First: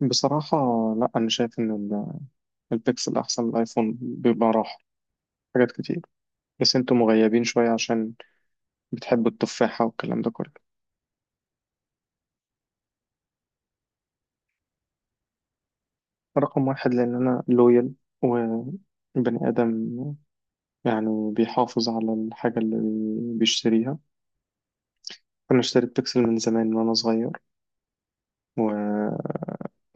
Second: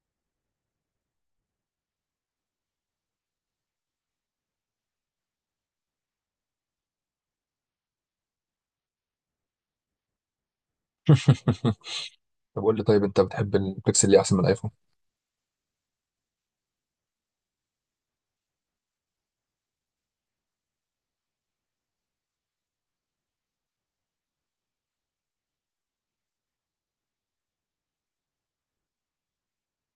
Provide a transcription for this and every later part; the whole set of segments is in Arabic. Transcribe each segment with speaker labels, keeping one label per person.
Speaker 1: بصراحة، لا. أنا شايف إن البيكسل أحسن من الآيفون، بيبقى راحة حاجات كتير. بس أنتوا مغيبين شوية عشان بتحبوا التفاحة والكلام ده كله.
Speaker 2: طب، قول لي، طيب، انت بتحب البيكسل ليه احسن من الايفون؟
Speaker 1: رقم واحد، لأن أنا لويال وبني آدم، يعني بيحافظ على الحاجة اللي بيشتريها. أنا اشتريت بيكسل من زمان، وأنا صغير و...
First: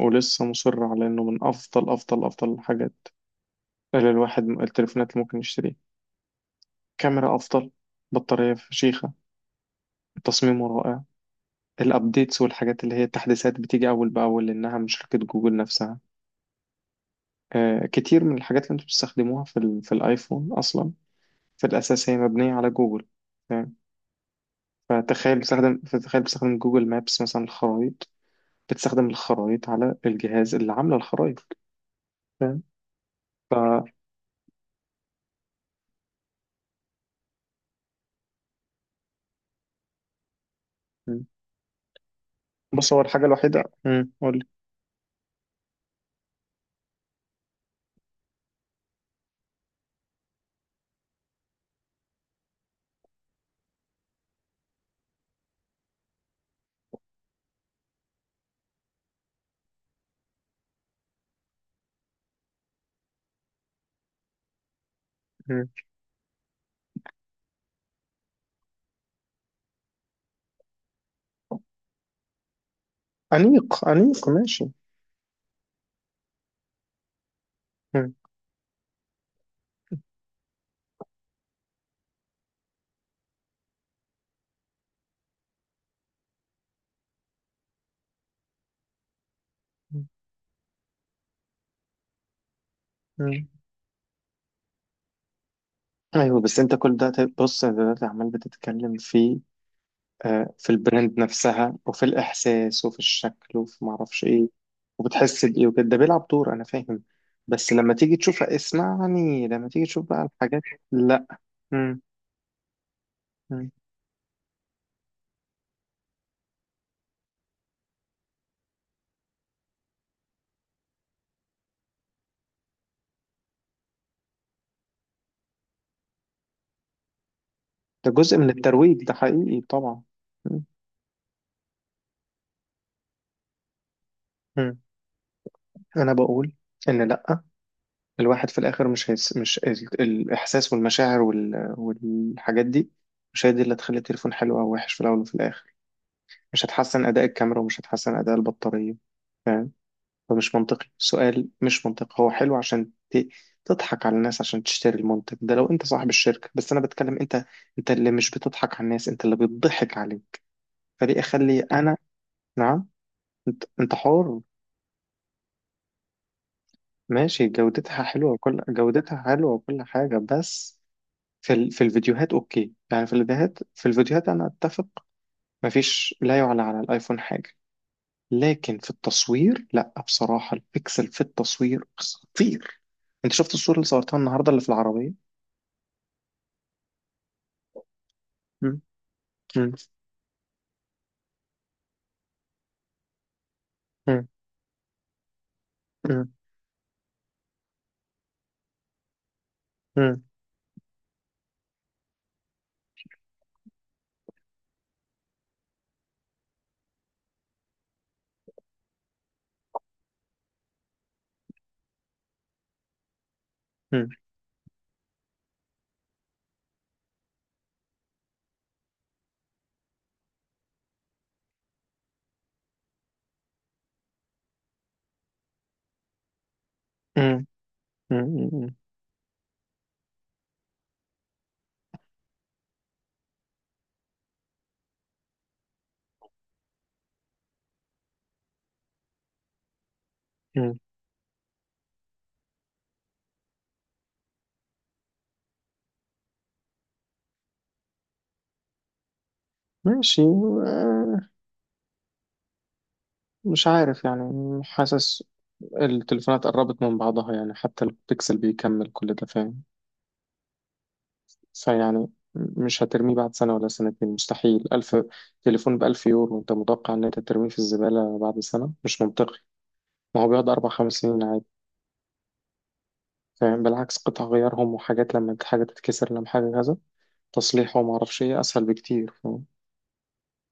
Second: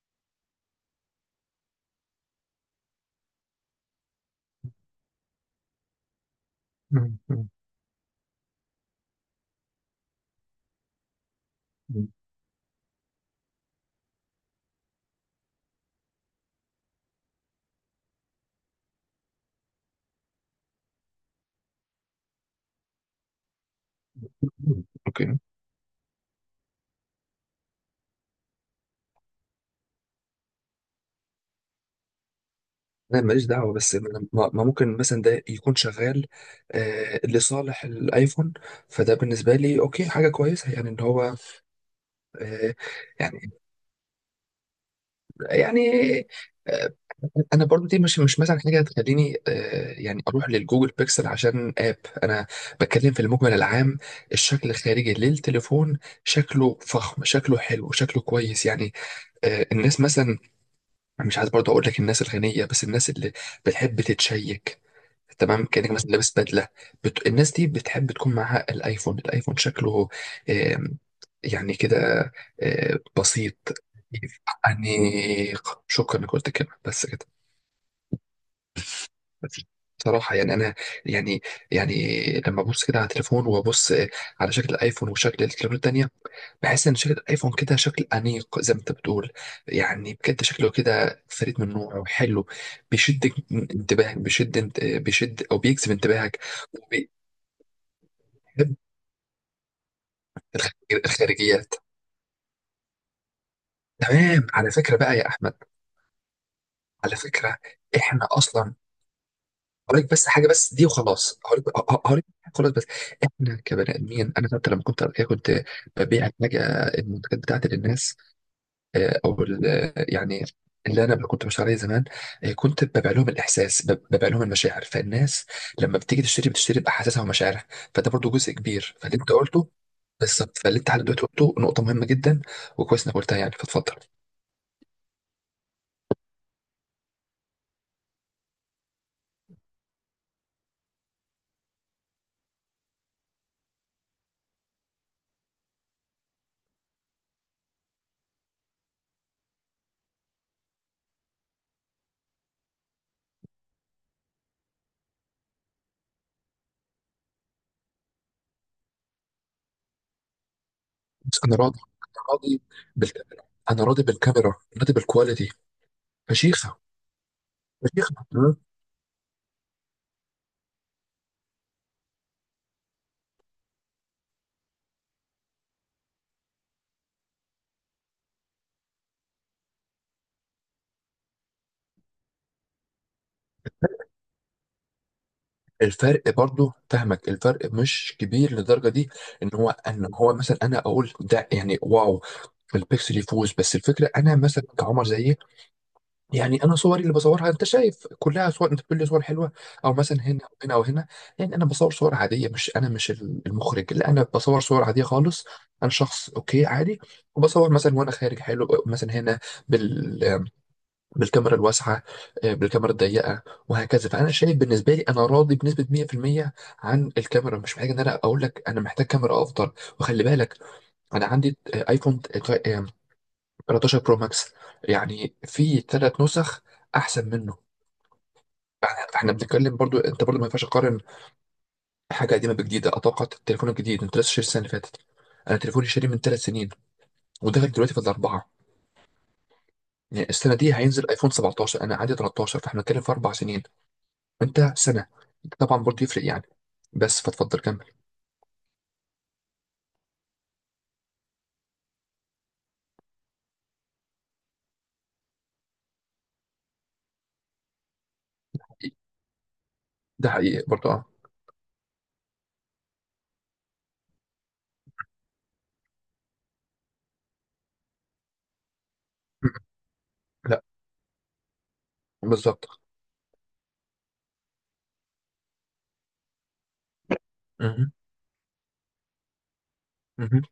Speaker 1: ولسه مصر على إنه من أفضل أفضل أفضل الحاجات اللي التليفونات اللي ممكن يشتريها. كاميرا
Speaker 2: مم.
Speaker 1: أفضل، بطارية فشيخة، تصميمه رائع.
Speaker 2: مم.
Speaker 1: الابديتس والحاجات اللي هي التحديثات بتيجي اول باول لانها من شركة جوجل نفسها. كتير من الحاجات اللي انتوا بتستخدموها في الايفون اصلا، في الاساس هي مبنية على جوجل. فاهم؟
Speaker 2: اوكي،
Speaker 1: فتخيل بتستخدم جوجل مابس، مثلا الخرائط. بتستخدم الخرائط على الجهاز اللي عامله الخرائط. فاهم؟
Speaker 2: انا ماليش
Speaker 1: ف...
Speaker 2: دعوه بس ما ممكن مثلا ده يكون شغال آه، لصالح الايفون. فده بالنسبه لي اوكي، حاجه كويسه، يعني ان
Speaker 1: م.
Speaker 2: هو آه
Speaker 1: بص، هو الحاجة
Speaker 2: يعني
Speaker 1: الوحيدة، قول لي.
Speaker 2: يعني آه انا برضو دي مش مثلا حاجه تخليني، يعني اروح للجوجل بيكسل عشان انا بتكلم في المجمل العام. الشكل الخارجي للتليفون، شكله فخم، شكله حلو، شكله كويس يعني. الناس مثلا، مش عايز برضه اقول لك الناس الغنيه، بس الناس اللي بتحب تتشيك،
Speaker 1: م.
Speaker 2: تمام، كانك مثلا لابس بدله. الناس دي بتحب تكون معاها الايفون شكله آم، يعني كده بسيط،
Speaker 1: أنيق أنيق، ماشي.
Speaker 2: انيق. شكرا انك قلت الكلمه. بس كده.
Speaker 1: م.
Speaker 2: بس بصراحه يعني انا، يعني يعني لما ابص كده على التليفون وابص، على شكل الايفون وشكل التليفون التانيه، بحس ان شركه الايفون كده شكل انيق زي ما انت بتقول. يعني بجد شكله كده فريد من نوعه وحلو، بيشد
Speaker 1: مم.
Speaker 2: انتباهك، بيشد او بيجذب انتباهك.
Speaker 1: ايوه، بس انت كل
Speaker 2: وبيحب
Speaker 1: ده. بص، انت دلوقتي عمال بتتكلم في في
Speaker 2: الخ-
Speaker 1: البراند
Speaker 2: الخارجيات.
Speaker 1: نفسها، وفي الإحساس، وفي الشكل، وفي معرفش
Speaker 2: تمام.
Speaker 1: إيه،
Speaker 2: على فكره بقى يا
Speaker 1: وبتحس
Speaker 2: احمد،
Speaker 1: بإيه وكده. ده بيلعب دور، أنا فاهم.
Speaker 2: على فكره
Speaker 1: بس لما تيجي
Speaker 2: احنا
Speaker 1: تشوف،
Speaker 2: اصلا،
Speaker 1: اسمعني، لما تيجي تشوف
Speaker 2: هقولك
Speaker 1: بقى
Speaker 2: بس حاجه،
Speaker 1: الحاجات.
Speaker 2: بس دي
Speaker 1: لا.
Speaker 2: وخلاص. هقولك
Speaker 1: مم.
Speaker 2: هقولك حاجة خلاص بس. احنا
Speaker 1: مم.
Speaker 2: كبني ادمين، انا حتى لما كنت قبل كده كنت ببيع حاجه، المنتجات بتاعتي للناس، آه، او ال- آه، يعني اللي انا كنت مش عليه زمان، كنت ببيع لهم الاحساس، ببيع لهم المشاعر. فالناس لما بتيجي تشتري، بتشتري باحاسيسها ومشاعرها.
Speaker 1: ده
Speaker 2: فده برضو
Speaker 1: جزء من
Speaker 2: جزء كبير
Speaker 1: الترويج، ده
Speaker 2: فاللي انت
Speaker 1: حقيقي
Speaker 2: قلته.
Speaker 1: طبعا.
Speaker 2: بالظبط،
Speaker 1: مم.
Speaker 2: فاللي انت حضرتك قلته نقطه مهمه جدا، وكويس انك قلتها يعني. فاتفضل.
Speaker 1: مم. أنا بقول إن لأ، الواحد في الآخر مش هيس مش ال... الإحساس والمشاعر والحاجات دي مش هي دي اللي تخلي التليفون حلو أو وحش. في الأول وفي الآخر مش هتحسن أداء الكاميرا، ومش هتحسن أداء البطارية. فمش منطقي. سؤال مش منطقي. هو حلو عشان تضحك على الناس، عشان تشتري المنتج ده لو انت صاحب الشركة. بس انا بتكلم انت، انت اللي مش بتضحك على الناس، انت اللي بتضحك عليه. فليه
Speaker 2: بس انا
Speaker 1: اخلي
Speaker 2: راضي،
Speaker 1: انا؟
Speaker 2: انا راضي
Speaker 1: نعم.
Speaker 2: بالكاميرا.
Speaker 1: انت
Speaker 2: انا
Speaker 1: انت
Speaker 2: راضي
Speaker 1: حر.
Speaker 2: بالكاميرا، راضي بالكواليتي فشيخه.
Speaker 1: ماشي،
Speaker 2: فشيخه.
Speaker 1: جودتها حلوة وكل حاجة. بس في الفيديوهات اوكي، يعني في الفيديوهات انا اتفق. مفيش لا يعلى على الايفون حاجة. لكن في التصوير لا، بصراحة، البيكسل في التصوير خطير. انت شفت الصورة اللي صورتها النهاردة اللي في العربية؟
Speaker 2: الفرق، برضو فاهمك، الفرق مش كبير
Speaker 1: مم.
Speaker 2: للدرجه دي، ان هو
Speaker 1: مم.
Speaker 2: مثلا، انا اقول ده يعني واو، البيكسل يفوز. بس الفكره،
Speaker 1: مم.
Speaker 2: انا مثلا كعمر زيي،
Speaker 1: مم.
Speaker 2: يعني انا صوري اللي بصورها انت شايف كلها صور، انت بتقول لي صور حلوه، او مثلا هنا او هنا او هنا. يعني انا بصور صور عاديه، مش، انا مش المخرج، لا، انا بصور صور عاديه خالص. انا شخص اوكي عادي، وبصور مثلا وانا خارج حلو مثلا هنا، بالكاميرا الواسعه، بالكاميرا الضيقه،
Speaker 1: مم.
Speaker 2: وهكذا. فانا شايف بالنسبه لي انا راضي بنسبه 100% عن الكاميرا، مش محتاج ان انا اقول لك انا محتاج كاميرا افضل. وخلي بالك، انا عندي ايفون 13 برو ماكس، يعني في 3 نسخ احسن
Speaker 1: مم.
Speaker 2: منه.
Speaker 1: مم. مم.
Speaker 2: احنا بنتكلم، برضو انت برضو ما ينفعش تقارن حاجه قديمه بجديده. اتوقع التليفون الجديد، انت لسه شاري السنه اللي فاتت، انا تليفوني شاري من 3 سنين، وداخل دلوقتي في الاربعه. يعني السنه دي
Speaker 1: مم.
Speaker 2: هينزل ايفون 17، انا عندي 13، فاحنا بنتكلم في 4 سنين، انت سنه، طبعا برضه يفرق يعني. بس فتفضل كمل.
Speaker 1: ماشي. آه، مش عارف يعني. حاسس التليفونات قربت من بعضها، يعني حتى البيكسل بيكمل كل ده. فاهم؟
Speaker 2: ده حقيقي برضه، اه.
Speaker 1: فيعني مش هترميه بعد سنة ولا سنتين. مستحيل. ألف تليفون بألف يورو، أنت متوقع إن أنت ترميه في الزبالة بعد سنة؟ مش منطقي.
Speaker 2: م- م.
Speaker 1: ما هو بيقعد
Speaker 2: لا،
Speaker 1: أربع خمس سنين عادي.
Speaker 2: بالظبط.
Speaker 1: فاهم؟ بالعكس، قطع غيارهم وحاجات، لما حاجة تتكسر، لما حاجة كذا، تصليحه
Speaker 2: مهم.
Speaker 1: وما أعرفش إيه أسهل بكتير. فاهم؟
Speaker 2: مهم.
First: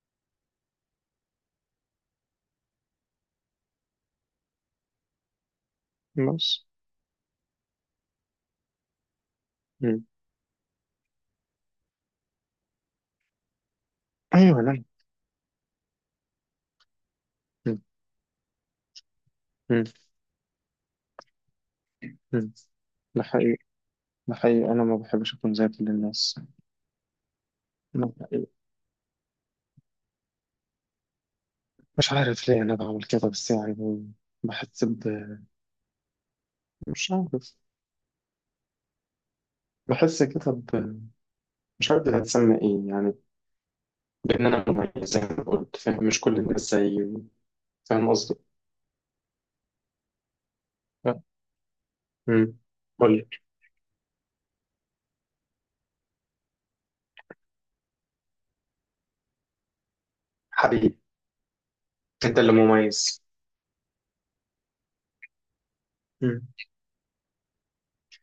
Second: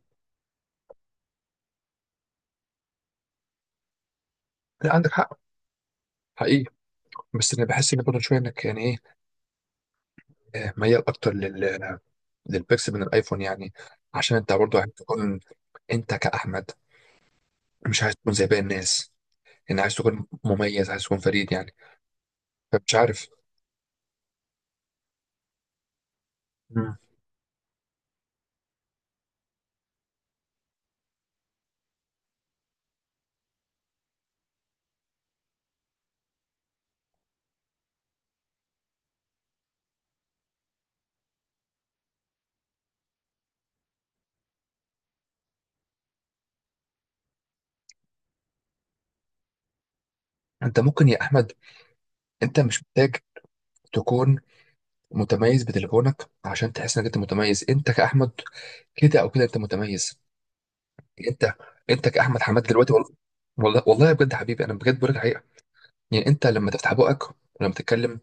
Speaker 2: لا، عندك حق،
Speaker 1: بس.
Speaker 2: حقيقي. بس انا بحس ان برضه شويه انك، يعني ايه، ميال اكتر للبيكسل من الايفون، يعني عشان انت
Speaker 1: ايوه.
Speaker 2: برضه
Speaker 1: لا.
Speaker 2: عايز تكون، انت كاحمد،
Speaker 1: مم.
Speaker 2: مش عايز تكون زي باقي الناس. يعني
Speaker 1: مم.
Speaker 2: عايز تكون مميز، عايز تكون فريد يعني.
Speaker 1: مم.
Speaker 2: فمش
Speaker 1: ده
Speaker 2: عارف.
Speaker 1: حقيقي. ده حقيقي، انا ما بحبش اكون زي كل الناس.
Speaker 2: مم.
Speaker 1: ده حقيقي. مش عارف ليه انا بعمل كده، بس يعني بحس ب... مش عارف، بحس كده ب... مش عارف دي هتسمى ايه يعني، بان انا مميز زي ما قلت. فاهم؟ مش كل الناس زيي. فاهم قصدي؟
Speaker 2: انت ممكن
Speaker 1: لا.
Speaker 2: يا احمد،
Speaker 1: مم.
Speaker 2: انت مش
Speaker 1: قول
Speaker 2: محتاج
Speaker 1: لي.
Speaker 2: تكون متميز بتليفونك عشان تحس انك انت متميز. انت كاحمد، كده او كده انت متميز.
Speaker 1: حبيبي،
Speaker 2: انت انت
Speaker 1: انت
Speaker 2: كاحمد
Speaker 1: اللي
Speaker 2: حماد دلوقتي، والله،
Speaker 1: مميز.
Speaker 2: والله والله بجد يا حبيبي، انا بجد بقول لك الحقيقه. يعني
Speaker 1: مم.
Speaker 2: انت لما تفتح بقك، ولما تتكلم،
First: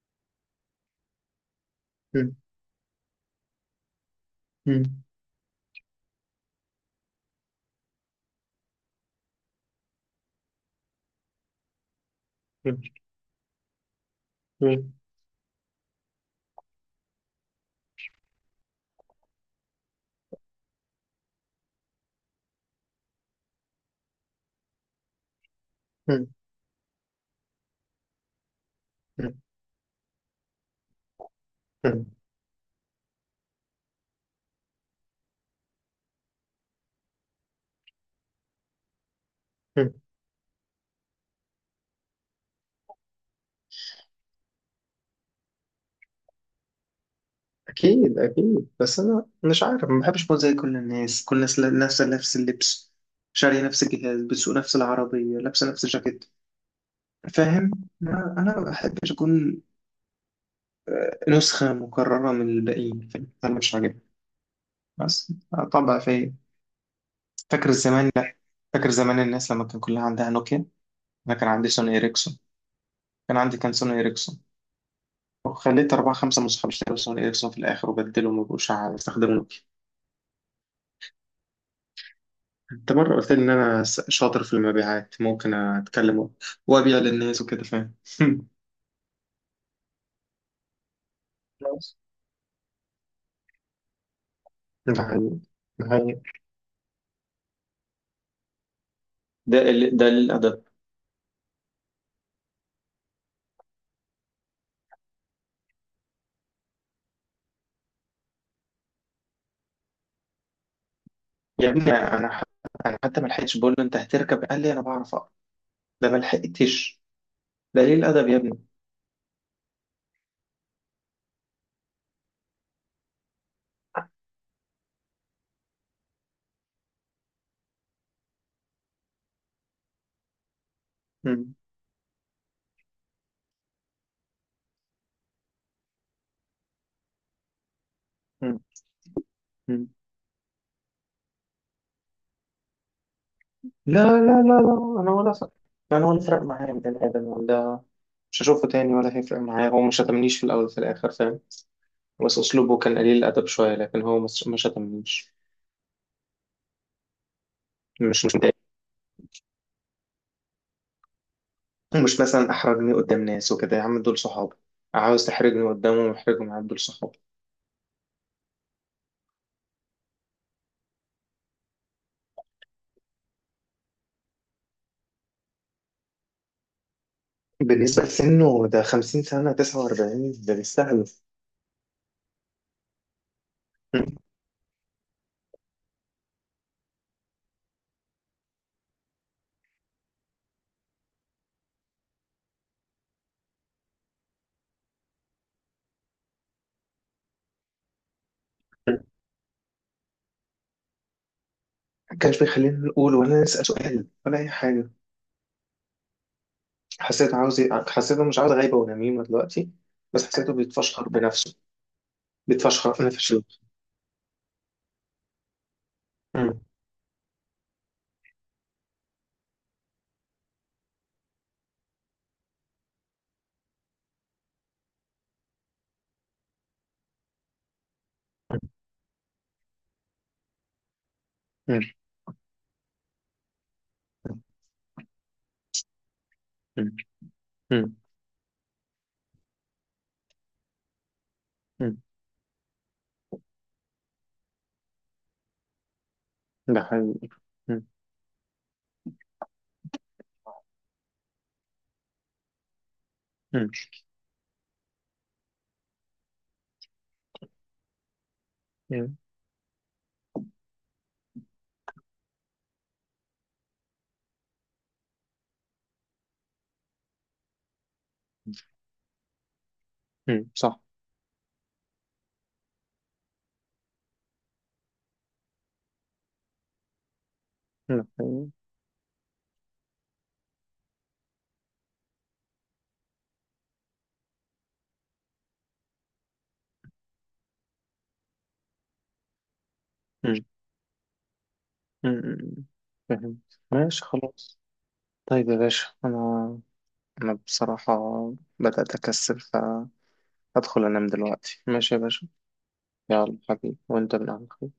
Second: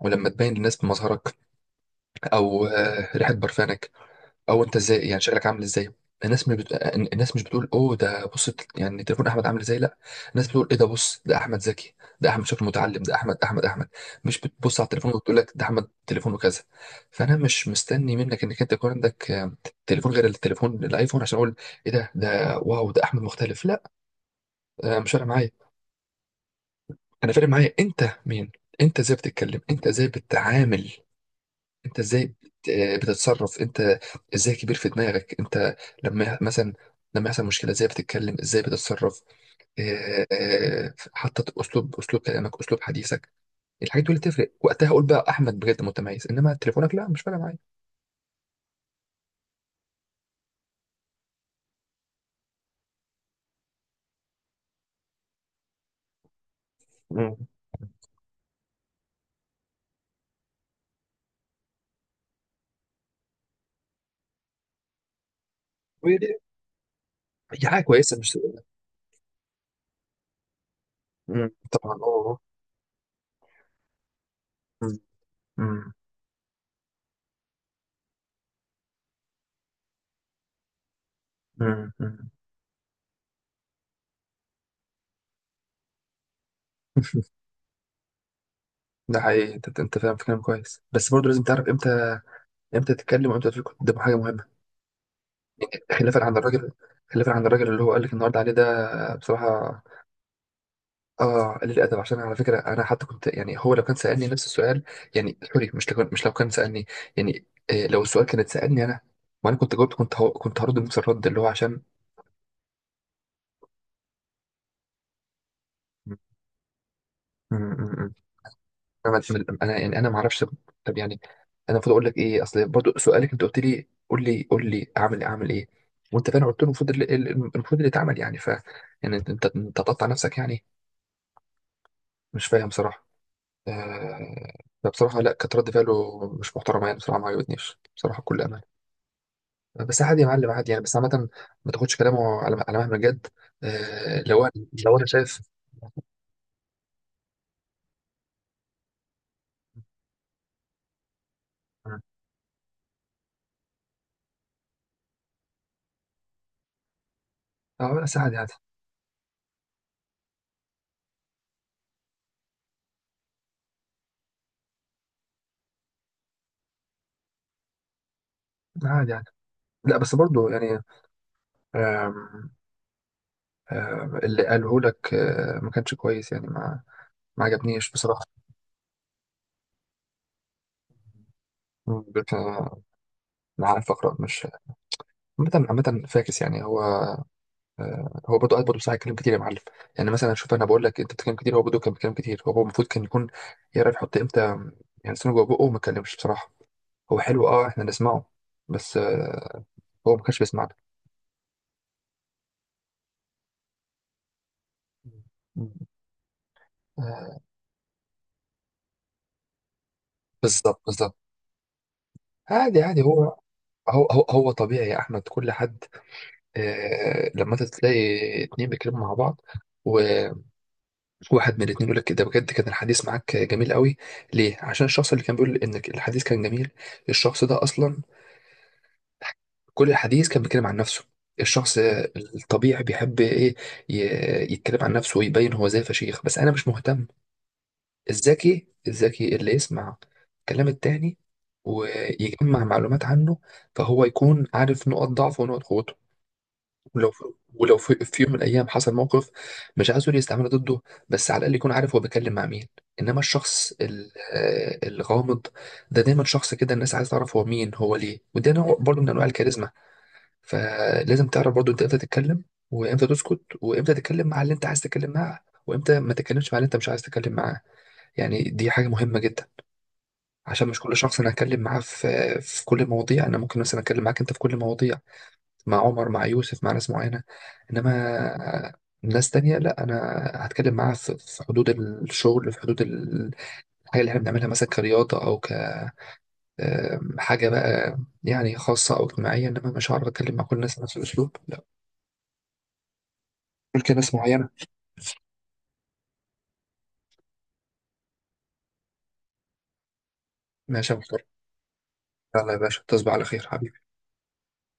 Speaker 2: ولما تبين للناس بمظهرك،
Speaker 1: مم.
Speaker 2: او ريحه برفانك، او انت ازاي،
Speaker 1: مم.
Speaker 2: يعني شكلك عامل ازاي، الناس مش بت... الناس مش بتقول اوه ده، بص يعني تليفون احمد عامل ازاي. لا، الناس بتقول ايه ده، بص ده احمد ذكي، ده احمد شكله
Speaker 1: مم.
Speaker 2: متعلم، ده احمد احمد احمد. مش بتبص على التليفون وتقول لك ده احمد تليفونه كذا. فانا مش مستني منك انك انت يكون عندك تليفون غير التليفون الايفون عشان اقول ايه ده ده واو، ده احمد مختلف. لا، مش فارق معايا.
Speaker 1: مم.
Speaker 2: انا فارق معايا انت مين، انت ازاي
Speaker 1: مم.
Speaker 2: بتتكلم، انت ازاي بتتعامل، انت
Speaker 1: مم.
Speaker 2: ازاي بتتصرف. انت ازاي كبير في دماغك انت، لما مثلا لما يحصل مشكله ازاي بتتكلم، ازاي بتتصرف.
Speaker 1: مم.
Speaker 2: اه، حتى اسلوب كلامك، اسلوب حديثك، الحاجات دي اللي تفرق وقتها اقول بقى احمد بجد متميز. انما تليفونك لا، مش فارقه معايا.
Speaker 1: أكيد أكيد. بس أنا مش عارف، ما بحبش أكون زي كل الناس كل الناس، نفس اللبس، شارية نفس الجهاز، بتسوق نفس العربية، لابسة نفس الجاكيت.
Speaker 2: مم.
Speaker 1: فاهم؟ أنا ما بحبش أكون نسخة مكررة من الباقيين. فاهم؟ أنا مش عاجبني. بس طبع
Speaker 2: وهي دي،
Speaker 1: في...
Speaker 2: هي
Speaker 1: فاكر
Speaker 2: حاجه
Speaker 1: زمان؟
Speaker 2: كويسه،
Speaker 1: لا،
Speaker 2: مش.
Speaker 1: فاكر زمان الناس لما كان كلها عندها نوكيا؟ أنا كان
Speaker 2: مم.
Speaker 1: عندي سوني
Speaker 2: طبعا
Speaker 1: إيريكسون.
Speaker 2: اه.
Speaker 1: كان سوني إيريكسون.
Speaker 2: آه. مم.
Speaker 1: وخليت
Speaker 2: مم.
Speaker 1: أربعة خمسة من صحابي اشتروا سوني إيريكسون، في الآخر وبدلوا ما بقوش أستخدمه.
Speaker 2: مم. مم.
Speaker 1: انت مرة قلت لي ان انا شاطر في المبيعات، ممكن اتكلم وابيع للناس وكده. فاهم؟
Speaker 2: ده حقيقي، انت فاهم في كلام كويس، بس برضه لازم تعرف
Speaker 1: بس.
Speaker 2: امتى، امتى تتكلم، وامتى تقول قدام حاجه مهمه.
Speaker 1: ده حقيقي. ده حقيقي.
Speaker 2: خلافا عن الراجل، اللي هو قال لك النهارده عليه ده، بصراحه
Speaker 1: ده الادب.
Speaker 2: اه، قليل الادب. عشان على فكره انا حتى كنت، يعني هو لو كان سالني نفس السؤال، يعني سوري، مش لو كان سالني، يعني إيه، لو السؤال كانت سالني انا، وانا كنت جاوبت، كنت هرد نفس الرد اللي هو،
Speaker 1: يا
Speaker 2: عشان
Speaker 1: ابني، انا حتى ما لحقتش بقول له انت هتركب، قال لي انا بعرف اقرا. ده ما
Speaker 2: م-
Speaker 1: لحقتش.
Speaker 2: م-
Speaker 1: ده ليه
Speaker 2: م-
Speaker 1: الادب يا ابني؟
Speaker 2: انا انا يعني انا ما اعرفش. طب يعني، انا المفروض اقول لك ايه، اصل برضو سؤالك، انت قلت لي قول لي قول لي اعمل إيه، اعمل ايه. وانت فاهم قلت له المفروض المفروض اللي اتعمل، يعني يعني انت انت أنت تقطع نفسك يعني.
Speaker 1: مم.
Speaker 2: مش فاهم صراحه. آه، فبصراحة لا، كانت رد فعله مش محترمة يعني، بصراحة ما عجبتنيش، بصراحة بكل
Speaker 1: مم.
Speaker 2: أمانة.
Speaker 1: مم.
Speaker 2: بس عادي يا معلم، عادي يعني، بس. عامة ما تاخدش كلامه على مهما جد.
Speaker 1: لا لا لا
Speaker 2: لو
Speaker 1: لا،
Speaker 2: أنا
Speaker 1: انا ولا
Speaker 2: شايف.
Speaker 1: فرق. انا ولا فرق معايا من الادب ولا. مش هشوفه تاني ولا هيفرق معايا. هو مش شتمنيش، في الاول وفي الاخر. فاهم؟ بس اسلوبه كان قليل الادب شويه، لكن هو ما شتمنيش.
Speaker 2: اه، لا، بس
Speaker 1: مش
Speaker 2: عادي عادي.
Speaker 1: متضايق، ومش مثلا احرجني قدام ناس وكده. يا عم دول صحابي، عاوز تحرجني قدامهم؟ احرجهم، عم دول صحابي.
Speaker 2: عادي عادي. لا بس برضو يعني، آم، آم، اللي قاله لك ما كانش كويس يعني، ما عجبنيش
Speaker 1: بالنسبة
Speaker 2: بصراحة.
Speaker 1: لسنه، ده 50 سنة، 49، ده بيستهلف.
Speaker 2: مم، بت- آه، أنا عارف أقرأ. مش، عامة عامة فاكس يعني هو. هو برضه قاعد برضه بصراحه يتكلم كتير يا معلم. يعني مثلا شوف، انا بقول لك انت بتتكلم كتير، هو برضه كان بيتكلم كتير. هو المفروض كان يكون يعرف يحط امتى، يعني لسانه جوه بقه وما يتكلمش بصراحه. هو حلو، اه، احنا نسمعه، بس هو ما كانش بيسمعنا.
Speaker 1: ما كانش بيخلينا نقول ولا نسأل سؤال ولا أي حاجة.
Speaker 2: مم.
Speaker 1: حسيت
Speaker 2: آه،
Speaker 1: عاوز... حسيته مش عاوز غيبة ونميمة دلوقتي، بس حسيته
Speaker 2: بالظبط
Speaker 1: بيتفشخر
Speaker 2: بالظبط.
Speaker 1: بنفسه.
Speaker 2: عادي
Speaker 1: بيتفشخر
Speaker 2: عادي، هو
Speaker 1: بنفسه.
Speaker 2: هو هو, هو طبيعي يا احمد. كل حد
Speaker 1: مم.
Speaker 2: لما انت تلاقي اتنين بيتكلموا مع بعض، وواحد من الاتنين يقول لك ده بجد كان الحديث معاك جميل قوي، ليه؟ عشان الشخص اللي كان بيقول انك الحديث كان جميل، الشخص ده اصلا كل الحديث كان بيتكلم عن نفسه. الشخص
Speaker 1: مم.
Speaker 2: الطبيعي بيحب ايه، يتكلم عن نفسه ويبين هو زي فشيخ. بس انا مش
Speaker 1: مم.
Speaker 2: مهتم.
Speaker 1: مم.
Speaker 2: الذكي اللي يسمع كلام التاني
Speaker 1: مم.
Speaker 2: ويجمع معلومات عنه، فهو يكون عارف نقط ضعفه ونقط قوته.
Speaker 1: ده
Speaker 2: ولو في،
Speaker 1: حقيقي.
Speaker 2: ولو
Speaker 1: مم.
Speaker 2: في, في يوم من الايام حصل موقف، مش عايزه يستعمله ضده، بس على الاقل يكون عارف هو بيتكلم مع مين. انما
Speaker 1: مم.
Speaker 2: الشخص الغامض، ده دايما شخص كده الناس عايز تعرف هو مين هو ليه، وده نوع برضه من
Speaker 1: مم.
Speaker 2: انواع الكاريزما. فلازم تعرف برضو انت امتى تتكلم، وامتى تسكت، وامتى تتكلم مع اللي انت عايز تتكلم معاه، وامتى ما تتكلمش مع اللي انت مش عايز تتكلم معاه. يعني دي حاجة مهمة جدا.
Speaker 1: مم.
Speaker 2: عشان
Speaker 1: صح.
Speaker 2: مش كل شخص انا هتكلم معاه في كل المواضيع. انا ممكن مثلا اتكلم معاك انت في كل المواضيع، مع عمر، مع يوسف، مع ناس معينة.
Speaker 1: ده حقيقي.
Speaker 2: انما ناس تانية لا، انا هتكلم معاها في حدود الشغل، في حدود الحاجة اللي احنا بنعملها، مثلا كرياضة، او حاجة بقى يعني خاصة او اجتماعية. انما مش هعرف اتكلم
Speaker 1: مم.
Speaker 2: مع كل الناس بنفس الاسلوب. لا.
Speaker 1: مم. مم. فهمت.
Speaker 2: ممكن
Speaker 1: ماشي
Speaker 2: ناس معينة.
Speaker 1: خلاص. طيب يا باشا، أنا أنا بصراحة بدأت أكسل، فهدخل
Speaker 2: ماشي يا
Speaker 1: أنام
Speaker 2: محترم.
Speaker 1: دلوقتي. ماشي يا باشا.
Speaker 2: يلا يا باشا، تصبح على
Speaker 1: يلا
Speaker 2: خير
Speaker 1: حبيبي،
Speaker 2: حبيبي.
Speaker 1: وأنت من أهل الخير.